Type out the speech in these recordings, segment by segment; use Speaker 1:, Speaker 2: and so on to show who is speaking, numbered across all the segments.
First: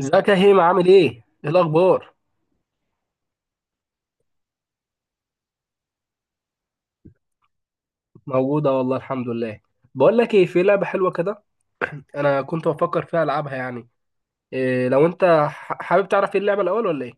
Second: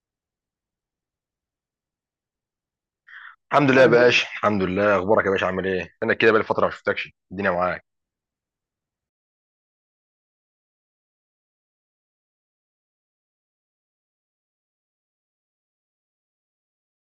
Speaker 1: ازيك يا هيما؟ عامل ايه؟ ايه الاخبار؟
Speaker 2: الحمد لله، يا عامل ايه؟ باشا، الحمد لله. اخبارك يا باشا؟ عامل ايه؟ انا كده بقالي فتره ما شفتكش الدنيا معاك.
Speaker 1: موجودة والله، الحمد لله. بقول لك ايه، في لعبة حلوة كده انا كنت بفكر فيها العبها يعني. إيه لو انت حابب تعرف ايه اللعبة الاول ولا ايه؟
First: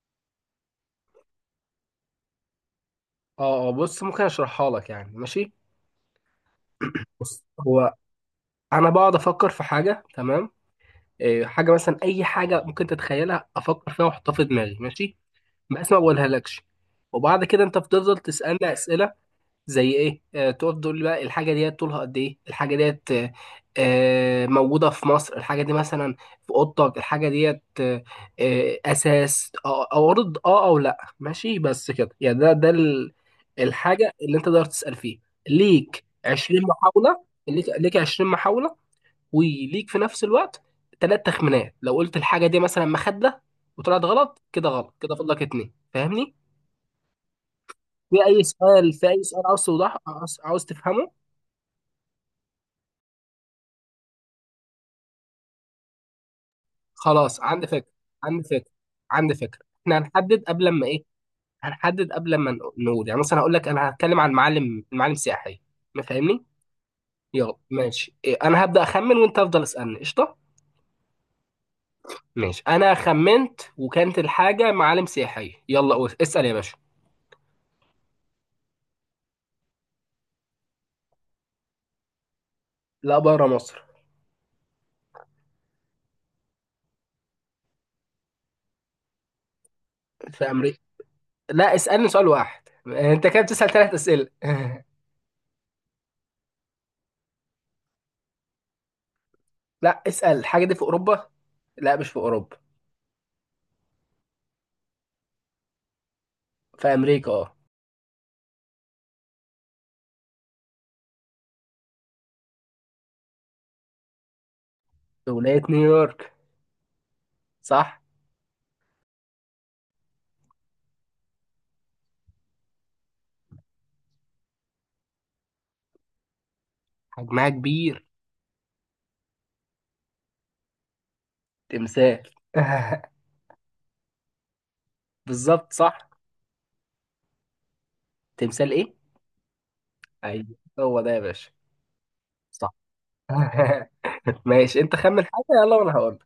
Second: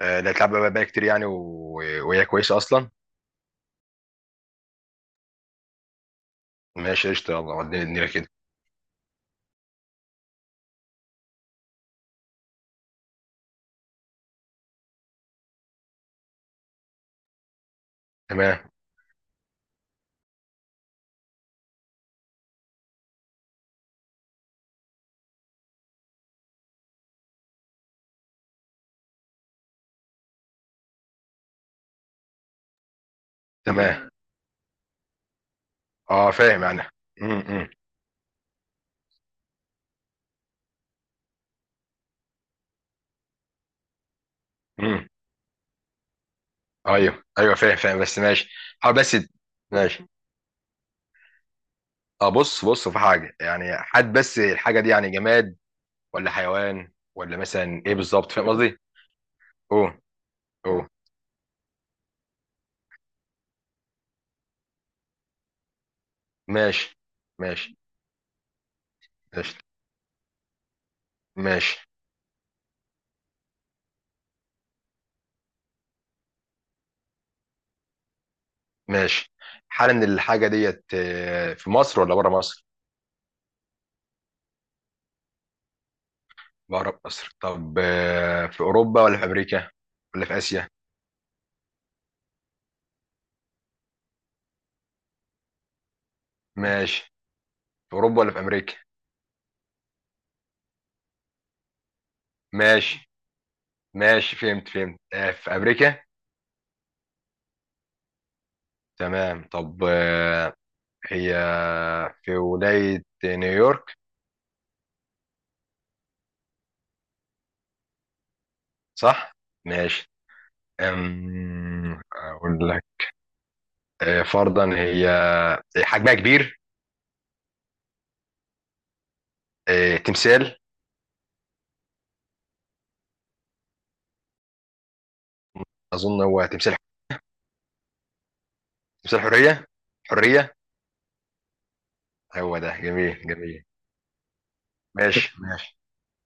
Speaker 2: آه، لا تلعب بقى كتير يعني و... وهي كويسه اصلا.
Speaker 1: اه بص، ممكن اشرحها لك يعني؟ ماشي؟
Speaker 2: ماشي قشطه،
Speaker 1: بص
Speaker 2: يلا وديني
Speaker 1: هو
Speaker 2: الدنيا كده.
Speaker 1: انا بقعد افكر في حاجة، تمام؟ إيه حاجة مثلا، اي حاجة ممكن تتخيلها افكر فيها واحطها في دماغي، ماشي؟ بس ما بقولها لكش. وبعد كده انت بتفضل
Speaker 2: تمام،
Speaker 1: تسألني اسئلة زي ايه، تقعد تقول لي بقى الحاجه ديت طولها قد ايه، الحاجه ديت موجوده في مصر الحاجه دي مثلا، في اوضتك الحاجه ديت اساس او ارض اه او لا، ماشي؟ بس كده يعني.
Speaker 2: تمام.
Speaker 1: الحاجه اللي انت تقدر تسال فيها، ليك
Speaker 2: اه،
Speaker 1: 20
Speaker 2: فاهم انا.
Speaker 1: محاوله، ليك
Speaker 2: امم
Speaker 1: ليك 20 محاوله. وليك في نفس الوقت ثلاث تخمينات. لو قلت الحاجه دي مثلا مخده وطلعت غلط، كده غلط
Speaker 2: امم
Speaker 1: كده فاضلك اتنين، فاهمني؟
Speaker 2: ايوه، ايوه، فاهم فاهم، بس
Speaker 1: في اي
Speaker 2: ماشي.
Speaker 1: سؤال،
Speaker 2: حاول
Speaker 1: في
Speaker 2: بس.
Speaker 1: اي سؤال عاوز توضح،
Speaker 2: ماشي.
Speaker 1: عاوز تفهمه.
Speaker 2: اه، بص بص في حاجه يعني حد، بس الحاجه دي يعني جماد ولا حيوان؟ ولا
Speaker 1: خلاص عندي
Speaker 2: مثلا
Speaker 1: فكرة.
Speaker 2: ايه بالظبط؟
Speaker 1: عندي
Speaker 2: فاهم
Speaker 1: فكرة
Speaker 2: قصدي؟
Speaker 1: احنا
Speaker 2: اوه،
Speaker 1: هنحدد قبل ما
Speaker 2: اوه.
Speaker 1: ايه، هنحدد قبل ما نقول. يعني مثلا هقول لك انا هتكلم عن معالم سياحية، ما فاهمني؟
Speaker 2: ماشي،
Speaker 1: يلا
Speaker 2: ماشي،
Speaker 1: ماشي، إيه، انا هبدأ اخمن وانت
Speaker 2: قشطه.
Speaker 1: افضل اسألني، قشطة؟
Speaker 2: ماشي،
Speaker 1: ماشي، انا خمنت وكانت الحاجة معالم سياحية، يلا قول اسأل يا باشا.
Speaker 2: ماشي. حالا الحاجة ديت في مصر ولا بره مصر؟
Speaker 1: لا، بره مصر.
Speaker 2: بره مصر. طب في أوروبا ولا في أمريكا؟ ولا في
Speaker 1: في
Speaker 2: آسيا؟
Speaker 1: امريكا. لا، اسألني سؤال واحد، انت كده بتسأل ثلاث اسئلة.
Speaker 2: ماشي. في أوروبا ولا في أمريكا؟
Speaker 1: لا، اسأل الحاجة دي في اوروبا. لا، مش في اوروبا.
Speaker 2: ماشي، ماشي. فهمت، فهمت. في أمريكا؟
Speaker 1: في امريكا اه.
Speaker 2: تمام. طب هي في ولاية نيويورك،
Speaker 1: في ولاية نيويورك، صح.
Speaker 2: صح؟ ماشي. أقول لك. فرضا هي حجمها كبير.
Speaker 1: حجمها كبير.
Speaker 2: تمثال.
Speaker 1: تمثال. بالظبط، صح.
Speaker 2: أظن هو تمثال.
Speaker 1: تمثال ايه؟
Speaker 2: تمثال حرية.
Speaker 1: ايوه.
Speaker 2: حرية.
Speaker 1: هو ده يا باشا،
Speaker 2: هو
Speaker 1: صح.
Speaker 2: ده. جميل، جميل.
Speaker 1: ماشي، انت خمن
Speaker 2: ماشي.
Speaker 1: حاجه يلا
Speaker 2: ماشي،
Speaker 1: وانا هقول.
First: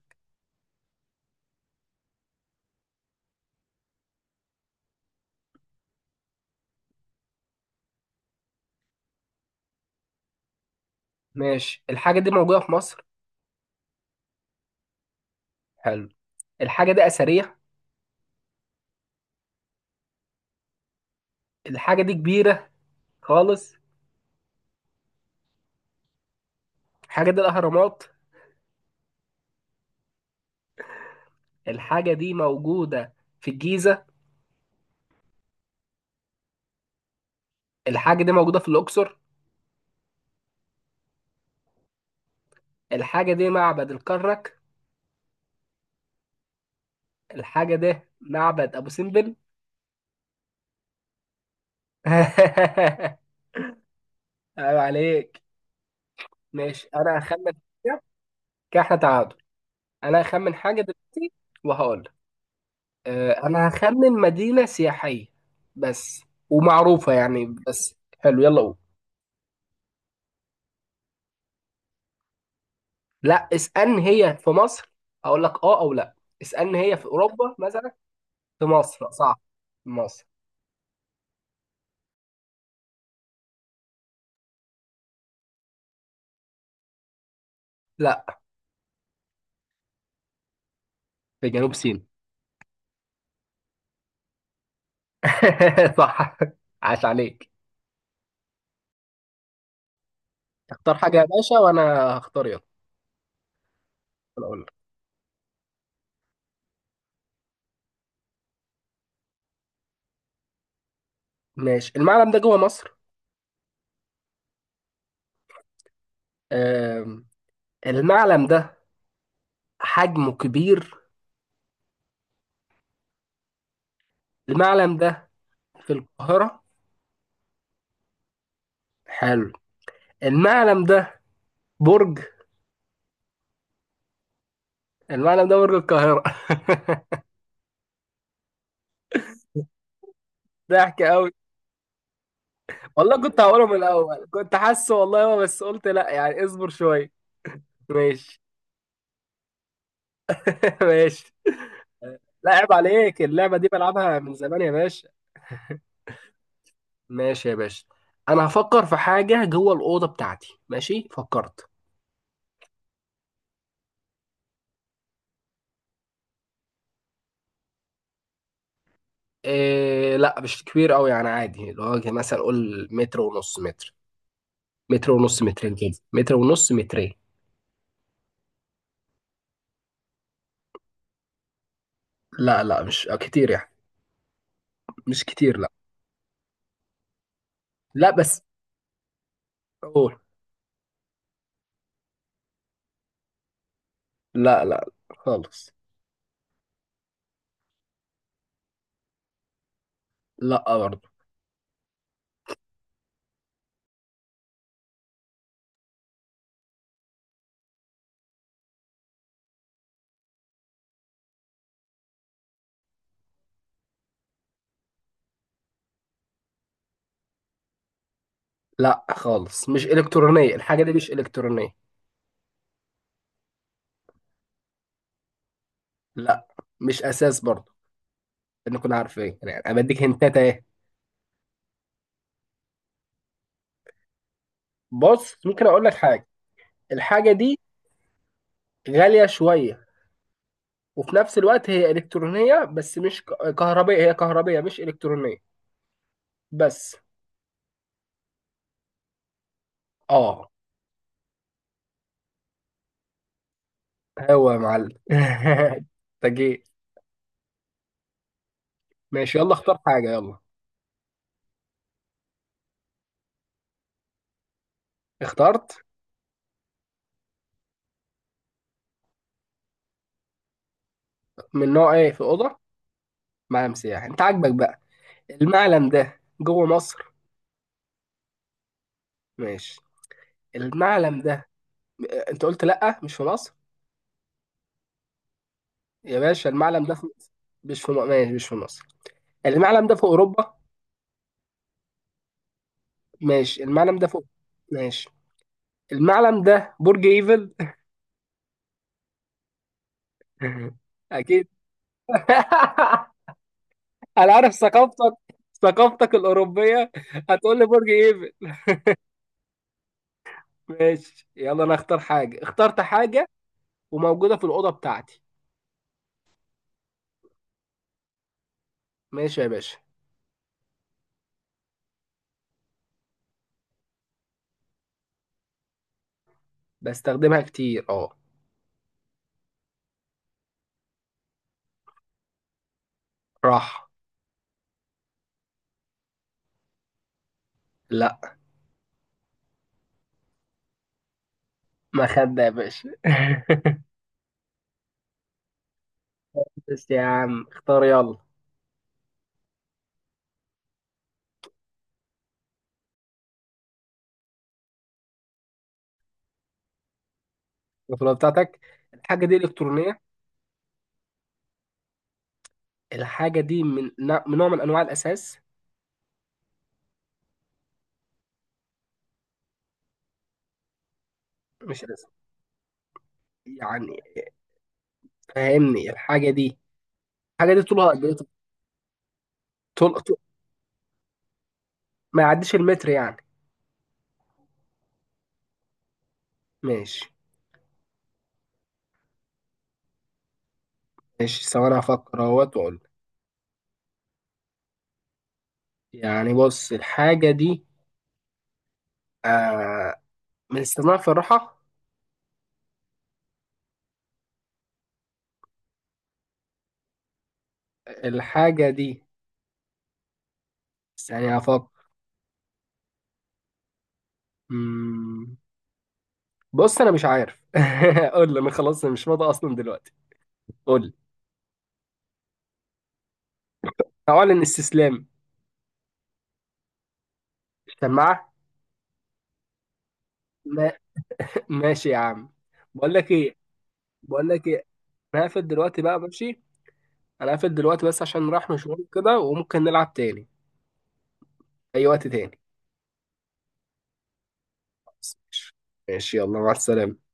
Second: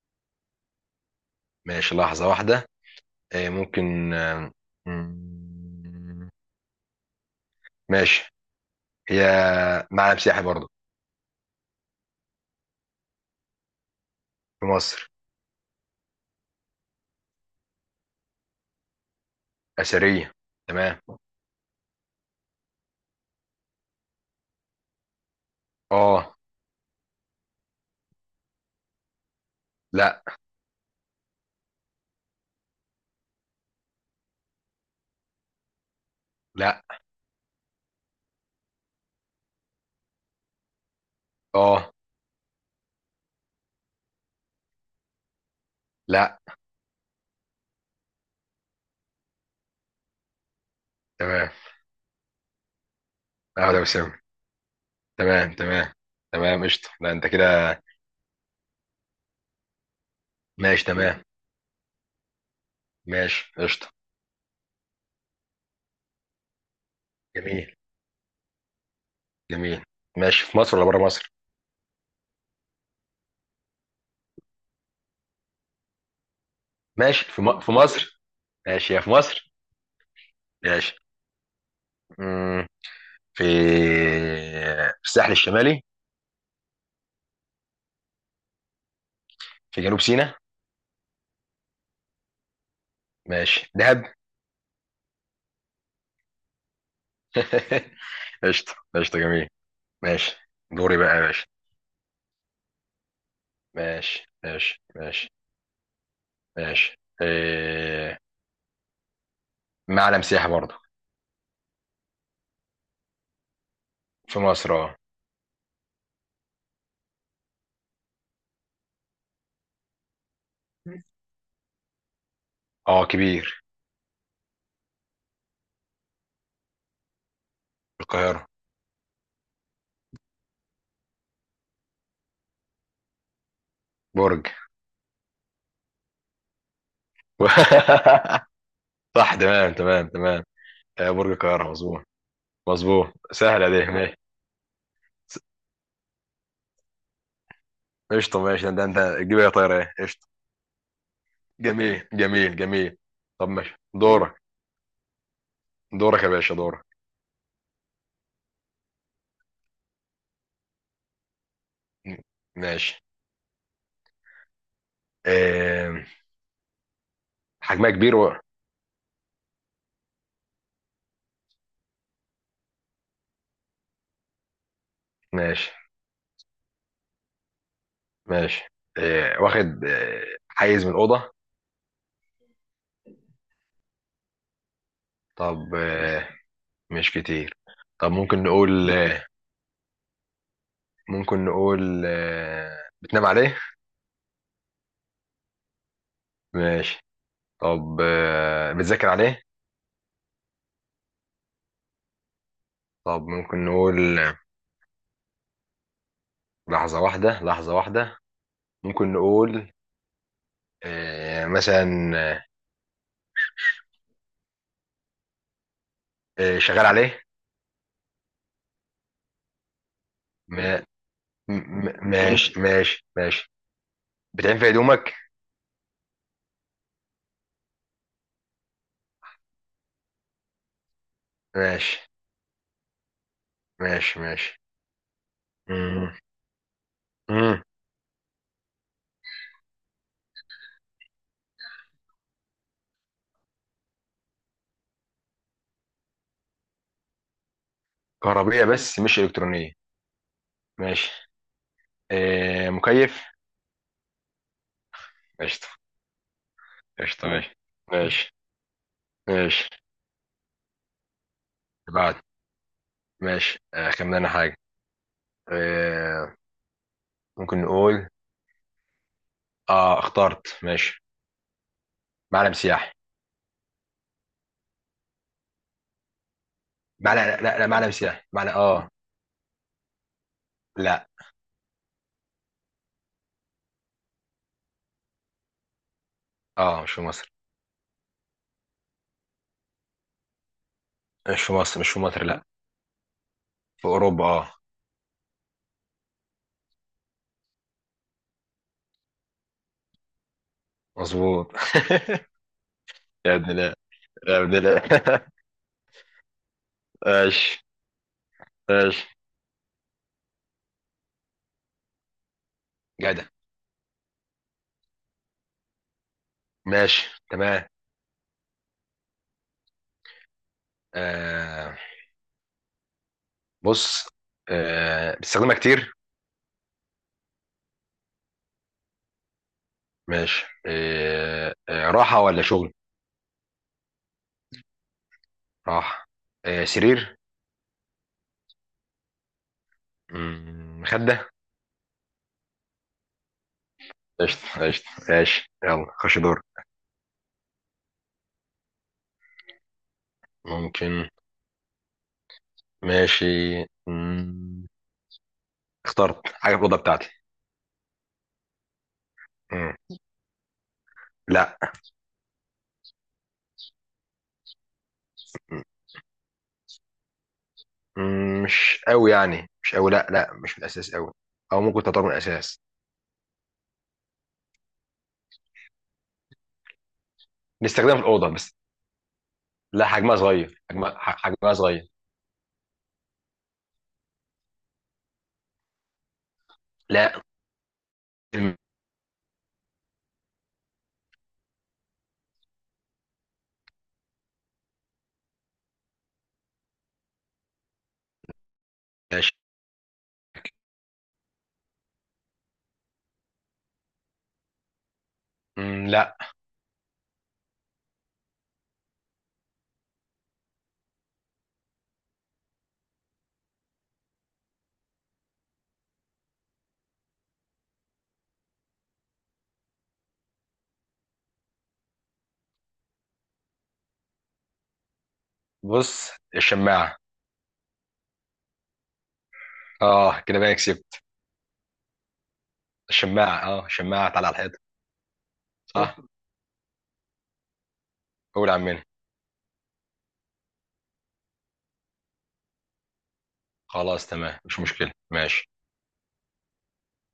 Speaker 2: ماشي. لحظة واحدة. إيه، ممكن مم، ماشي. هي معلم سياحي برضه.
Speaker 1: ماشي، الحاجه دي موجوده في مصر.
Speaker 2: في مصر.
Speaker 1: حلو. الحاجه دي اثريه.
Speaker 2: أثرية. تمام.
Speaker 1: الحاجه دي كبيره خالص.
Speaker 2: اه.
Speaker 1: الحاجه دي الاهرامات.
Speaker 2: لا.
Speaker 1: الحاجه دي موجوده في الجيزه.
Speaker 2: لا.
Speaker 1: الحاجه دي موجوده في الاقصر.
Speaker 2: اه.
Speaker 1: الحاجه دي معبد الكرنك.
Speaker 2: لا.
Speaker 1: الحاجه دي معبد ابو سمبل.
Speaker 2: تمام. اه، ده وسام.
Speaker 1: عيب عليك.
Speaker 2: تمام، تمام، تمام،
Speaker 1: ماشي
Speaker 2: قشطة. لا،
Speaker 1: انا
Speaker 2: انت
Speaker 1: هخمن.
Speaker 2: كده.
Speaker 1: كده، كده احنا تعادل. انا هخمن حاجه
Speaker 2: ماشي، تمام.
Speaker 1: دلوقتي وهقول لك.
Speaker 2: ماشي.
Speaker 1: انا
Speaker 2: قشطة.
Speaker 1: هخمن مدينه سياحيه بس، ومعروفه يعني.
Speaker 2: جميل،
Speaker 1: بس حلو، يلا قول.
Speaker 2: جميل. ماشي. في مصر ولا بره مصر؟
Speaker 1: لا، اسالني هي في مصر، اقول لك اه او لا. اسالني هي في
Speaker 2: ماشي.
Speaker 1: اوروبا
Speaker 2: في
Speaker 1: مثلا.
Speaker 2: مصر.
Speaker 1: في
Speaker 2: ماشي يا. في
Speaker 1: مصر، صح.
Speaker 2: مصر.
Speaker 1: في مصر.
Speaker 2: ماشي. مم، في في الساحل الشمالي.
Speaker 1: لا.
Speaker 2: في جنوب سيناء.
Speaker 1: في جنوب سيناء.
Speaker 2: ماشي. دهب.
Speaker 1: صح، عاش عليك.
Speaker 2: قشطة، قشطة، جميل. ماشي.
Speaker 1: اختار
Speaker 2: دوري
Speaker 1: حاجه
Speaker 2: بقى يا
Speaker 1: يا
Speaker 2: باشا.
Speaker 1: باشا وانا هختار، يلا.
Speaker 2: ماشي،
Speaker 1: أنا اقول لك.
Speaker 2: ماشي، ماشي. ماشي. معلم سياحي برضه.
Speaker 1: ماشي، المعلم ده جوه مصر.
Speaker 2: في مصر. اه.
Speaker 1: آم، المعلم ده حجمه كبير.
Speaker 2: اه، كبير.
Speaker 1: المعلم ده في القاهره.
Speaker 2: في القاهرة.
Speaker 1: حلو. المعلم ده برج.
Speaker 2: برج.
Speaker 1: المعلم ده برج القاهرة.
Speaker 2: صح. تمام، تمام، تمام.
Speaker 1: ضحك قوي.
Speaker 2: برج القاهرة، مظبوط. مظبوط.
Speaker 1: والله كنت هقوله
Speaker 2: سهلة
Speaker 1: من
Speaker 2: دي. ماشي.
Speaker 1: الأول، كنت حاسه والله، هو بس قلت لا يعني اصبر شوية.
Speaker 2: قشطة.
Speaker 1: ماشي.
Speaker 2: ماشي. ده انت تجيب ايه يا طايرة؟ ايه قشطة.
Speaker 1: ماشي.
Speaker 2: جميل،
Speaker 1: لا
Speaker 2: جميل،
Speaker 1: عيب
Speaker 2: جميل.
Speaker 1: عليك،
Speaker 2: طب
Speaker 1: اللعبة دي
Speaker 2: ماشي.
Speaker 1: بلعبها من
Speaker 2: دورك.
Speaker 1: زمان يا باشا.
Speaker 2: دورك يا باشا، دورك.
Speaker 1: ماشي يا باشا، أنا هفكر في حاجة جوه الأوضة بتاعتي. ماشي، فكرت.
Speaker 2: ماشي. إيه... حجمها كبير
Speaker 1: إيه؟ لا مش كبير قوي يعني، عادي، اللي هو مثلا قول متر ونص، متر، متر ونص،
Speaker 2: ماشي،
Speaker 1: مترين كده، متر ونص، مترين.
Speaker 2: ماشي. واخد حيز من الأوضة.
Speaker 1: لا لا، مش كتير يعني. مش كتير، لا.
Speaker 2: طب مش كتير.
Speaker 1: لا
Speaker 2: طب
Speaker 1: بس
Speaker 2: ممكن نقول
Speaker 1: قول.
Speaker 2: ممكن نقول بتنام عليه؟
Speaker 1: لا لا خالص.
Speaker 2: ماشي. طب بتذاكر عليه؟
Speaker 1: لا برضه.
Speaker 2: طب ممكن نقول لحظة واحدة، لحظة واحدة. ممكن نقول مثلا آه، شغال عليه.
Speaker 1: لا خالص، مش إلكترونية الحاجة
Speaker 2: ما-
Speaker 1: دي، مش إلكترونية.
Speaker 2: ماشي، ماشي، ماشي. بتعين في هدومك.
Speaker 1: لا، مش أساس برضه. نكون عارفين يعني، أنا بديك هنتات أهي.
Speaker 2: ماشي، ماشي، ماشي.
Speaker 1: بص، ممكن أقول لك
Speaker 2: مم.
Speaker 1: حاجة. الحاجة دي
Speaker 2: مم.
Speaker 1: غالية شوية، وفي نفس الوقت هي إلكترونية، بس مش كهربائية. هي كهربائية مش إلكترونية، بس.
Speaker 2: كهربية بس مش إلكترونية.
Speaker 1: آه.
Speaker 2: ماشي. مكيف.
Speaker 1: هو يا معلم.
Speaker 2: قشطة،
Speaker 1: أنت جيت.
Speaker 2: قشطة. ماشي، ماشي،
Speaker 1: ماشي، يلا
Speaker 2: ماشي.
Speaker 1: اختار حاجة يلا.
Speaker 2: اللي بعد. ماشي. خمن أنا حاجة.
Speaker 1: اخترت.
Speaker 2: آه ممكن نقول. اه، اخترت. ماشي.
Speaker 1: من نوع إيه، في
Speaker 2: معلم
Speaker 1: أوضة؟
Speaker 2: سياحي،
Speaker 1: معلم سياحي، أنت عاجبك بقى. المعلم ده جوه مصر؟
Speaker 2: معلم. لا، لا، لا، معلم سياحي، معلم. اه.
Speaker 1: ماشي،
Speaker 2: لا.
Speaker 1: المعلم ده، انت قلت لا مش في مصر، يا باشا
Speaker 2: اه
Speaker 1: المعلم
Speaker 2: مش
Speaker 1: ده
Speaker 2: في
Speaker 1: في...
Speaker 2: مصر،
Speaker 1: مش في م- ماشي، مش في مصر. المعلم ده في اوروبا.
Speaker 2: مش في مصر، مش في مصر. لا.
Speaker 1: ماشي،
Speaker 2: في
Speaker 1: المعلم ده في.
Speaker 2: أوروبا، اه.
Speaker 1: ماشي، المعلم ده برج ايفل. اكيد.
Speaker 2: مظبوط. يا ابن لا.
Speaker 1: انا
Speaker 2: يا ابن
Speaker 1: عارف ثقافتك،
Speaker 2: لا.
Speaker 1: ثقافتك الاوروبيه، هتقول
Speaker 2: ماشي.
Speaker 1: لي برج ايفل.
Speaker 2: ماشي.
Speaker 1: ماشي يلا، انا اختار حاجه، اخترت
Speaker 2: جدع.
Speaker 1: حاجه وموجوده في الاوضه بتاعتي.
Speaker 2: ماشي، تمام.
Speaker 1: ماشي يا باشا.
Speaker 2: آه بص. بتستخدمها كتير؟
Speaker 1: بستخدمها كتير، اه.
Speaker 2: ماشي. راحة ولا شغل؟
Speaker 1: راح.
Speaker 2: راح. سرير.
Speaker 1: لا.
Speaker 2: مخدة.
Speaker 1: ما خد يا باشا.
Speaker 2: قشطة، قشطة. ماشي. يلا خش دور.
Speaker 1: بس يا عم اختار يلا.
Speaker 2: ممكن. ماشي. مم، اخترت حاجة في الأوضة بتاعتي.
Speaker 1: البطولة بتاعتك. الحاجة دي
Speaker 2: مم،
Speaker 1: إلكترونية؟
Speaker 2: لا.
Speaker 1: الحاجة دي من من نوع من أنواع الأساس؟
Speaker 2: مش قوي يعني مش قوي، لا لا، مش من الأساس قوي. أو ممكن
Speaker 1: مش
Speaker 2: تعتبر
Speaker 1: الأساس
Speaker 2: من الأساس.
Speaker 1: يعني، فاهمني؟ الحاجة دي، الحاجة دي طولها
Speaker 2: نستخدمها في
Speaker 1: قد إيه؟
Speaker 2: الأوضة بس. لا،
Speaker 1: طول
Speaker 2: حجمها
Speaker 1: طول-
Speaker 2: صغير. حجمها حجمها صغير.
Speaker 1: ما يعديش المتر يعني. ماشي،
Speaker 2: لا.
Speaker 1: ماشي، ثواني هفكر أهوت وأقول. يعني بص، الحاجة دي
Speaker 2: ماشي.
Speaker 1: آه من استخدامها في الراحة؟
Speaker 2: لا.
Speaker 1: الحاجة دي، ثانية هفكر. مم، بص أنا مش عارف. قول لي أنا، خلاص مش فاضي أصلا دلوقتي، قول لي، أعلن استسلام.
Speaker 2: بص، الشماعة.
Speaker 1: سماعة.
Speaker 2: اه كده بقى
Speaker 1: ما-
Speaker 2: كسبت.
Speaker 1: ماشي يا عم. بقول لك ايه،
Speaker 2: الشماعة، اه، الشماعة. تعالى
Speaker 1: بقول
Speaker 2: على
Speaker 1: لك
Speaker 2: الحيطة.
Speaker 1: ايه، انا هقفل دلوقتي
Speaker 2: صح.
Speaker 1: بقى، ماشي؟ انا هقفل دلوقتي بس عشان
Speaker 2: قول
Speaker 1: رايح
Speaker 2: يا
Speaker 1: مشوار
Speaker 2: عمنا.
Speaker 1: كده، وممكن نلعب تاني اي وقت تاني.
Speaker 2: خلاص، تمام، مش مشكلة. ماشي.
Speaker 1: ماشي يلا، مع السلامة.